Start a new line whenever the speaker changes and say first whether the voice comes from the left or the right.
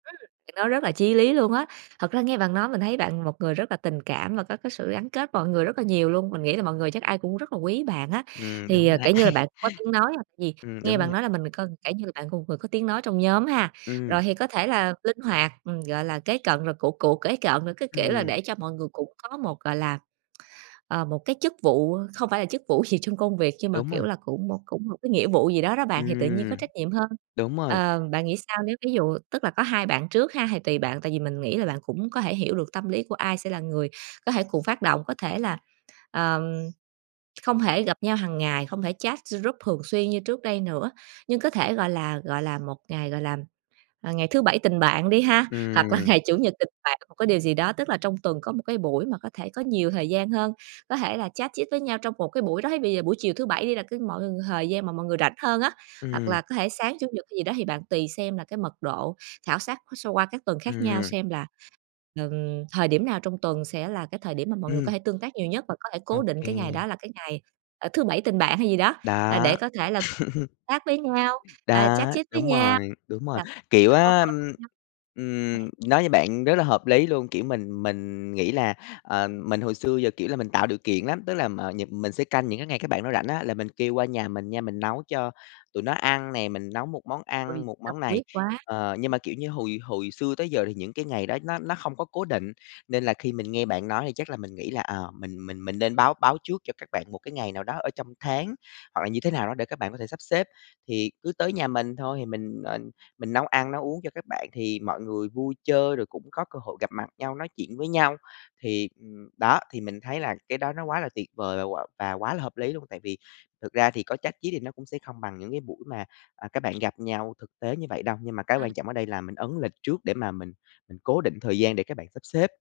right: Ừm, thì nó rất là chí lý luôn á. Thật ra nghe bạn nói mình thấy bạn một người rất là tình cảm và có cái sự gắn kết mọi người rất là nhiều luôn, mình nghĩ là mọi người chắc ai cũng rất là quý bạn á.
left: Ừ,
right: Thì,
left: đúng
right: ờ,
left: rồi đấy.
right: kiểu như là, bạn cũng có tiếng nói hoặc gì
left: Ừm,
right: nghe
left: đúng
right: bạn
left: rồi.
right: nói là mình mình coi kiểu như là, bạn một người vừa có tiếng nói trong nhóm ha, rồi
left: Ừm.
right: thì có thể là linh hoạt, ừm, gọi là, kế cận, rồi cựu cựu kế cận, rồi cái, kiểu là,
left: Ừm.
right: để cho mọi người cũng có một, gọi là, ờ, một cái chức vụ không phải là chức vụ gì trong công việc nhưng mà,
left: Đúng
right: kiểu
left: rồi.
right: là, cũng cũng một cái nghĩa vụ gì đó đó bạn, thì tự nhiên có
left: Ừm.
right: trách nhiệm hơn.
left: Đúng rồi.
right: Ờ, bạn nghĩ sao nếu ví dụ tức là có hai bạn trước ha, thì tùy bạn, tại vì mình nghĩ là bạn cũng có thể hiểu được tâm lý của ai sẽ là người có thể cùng phát động, có thể là, ờm không thể gặp nhau hàng ngày, không thể chat g group thường xuyên như trước đây nữa, nhưng có thể, gọi là gọi là, một ngày, gọi là, ờ, ngày thứ bảy tình bạn đi ha, hoặc là
left: Ừm.
right: ngày chủ nhật tình bạn một cái điều gì đó. Tức là trong tuần có một cái buổi mà có thể có nhiều thời gian hơn, có thể là chat chit với nhau trong một cái buổi đó, thế bây giờ buổi chiều thứ Bảy đi là cái mọi ng thời gian mà mọi người rảnh hơn á, hoặc
left: Ừm.
right: là có thể sáng Chủ nhật hay gì đó thì bạn tùy xem là cái mật độ khảo sát so qua các tuần khác nhau
left: Ừm.
right: xem là, ừm, thời điểm nào trong tuần sẽ là cái thời điểm mà mọi người có
left: Ừm.
right: thể tương tác nhiều nhất và có thể
left: Ô
right: cố định cái ngày
left: kê.
right: đó là cái ngày, ờ, thứ bảy tình bạn hay gì đó, à,
left: Đó.
right: để có thể là chat với nhau, à, chat
left: Đó,
right: chit với
left: đúng
right: nhau,
left: rồi, đúng rồi,
right: gặp
left: kiểu
right: chứ có
left: á,
right: coi
left: ừm,
right: nhau nè.
left: ừm, nói như bạn rất là hợp lý luôn, kiểu, mình mình nghĩ là, ờ, mình hồi xưa giờ, kiểu là, mình tạo điều kiện lắm, tức là, ờ, nhật mình sẽ canh những cái ngày các bạn đó rảnh á, là mình kêu qua nhà mình nha, mình nấu cho tụi nó ăn nè, mình nấu một món
right: Ôi,
left: ăn một
right: tâm
left: món này
right: huyết quá.
left: ờ, nhưng mà, kiểu như, hồi hồi xưa tới giờ thì những cái ngày đó nó nó không có cố định, nên là khi mình nghe bạn nói thì chắc là mình nghĩ là, ờ, mình mình mình nên báo báo trước cho các bạn một cái ngày nào đó ở trong tháng, hoặc là như thế nào đó để các bạn có thể sắp xếp. Thì cứ tới nhà mình thôi thì mình, ờ, mình nấu ăn nấu uống cho các bạn thì mọi người vui chơi, rồi cũng có cơ hội gặp mặt nhau, nói chuyện với nhau. Thì, ừm, đó, thì mình thấy là cái đó nó quá là tuyệt vời và quá là hợp lý luôn, tại vì thực ra thì có chát chít thì nó cũng sẽ không bằng những cái buổi mà, ờ, các bạn gặp nhau thực tế như vậy đâu, nhưng mà cái
right: Ừm.
left: quan trọng ở đây là mình ấn lịch trước để mà mình mình cố định thời gian để các bạn sắp xếp.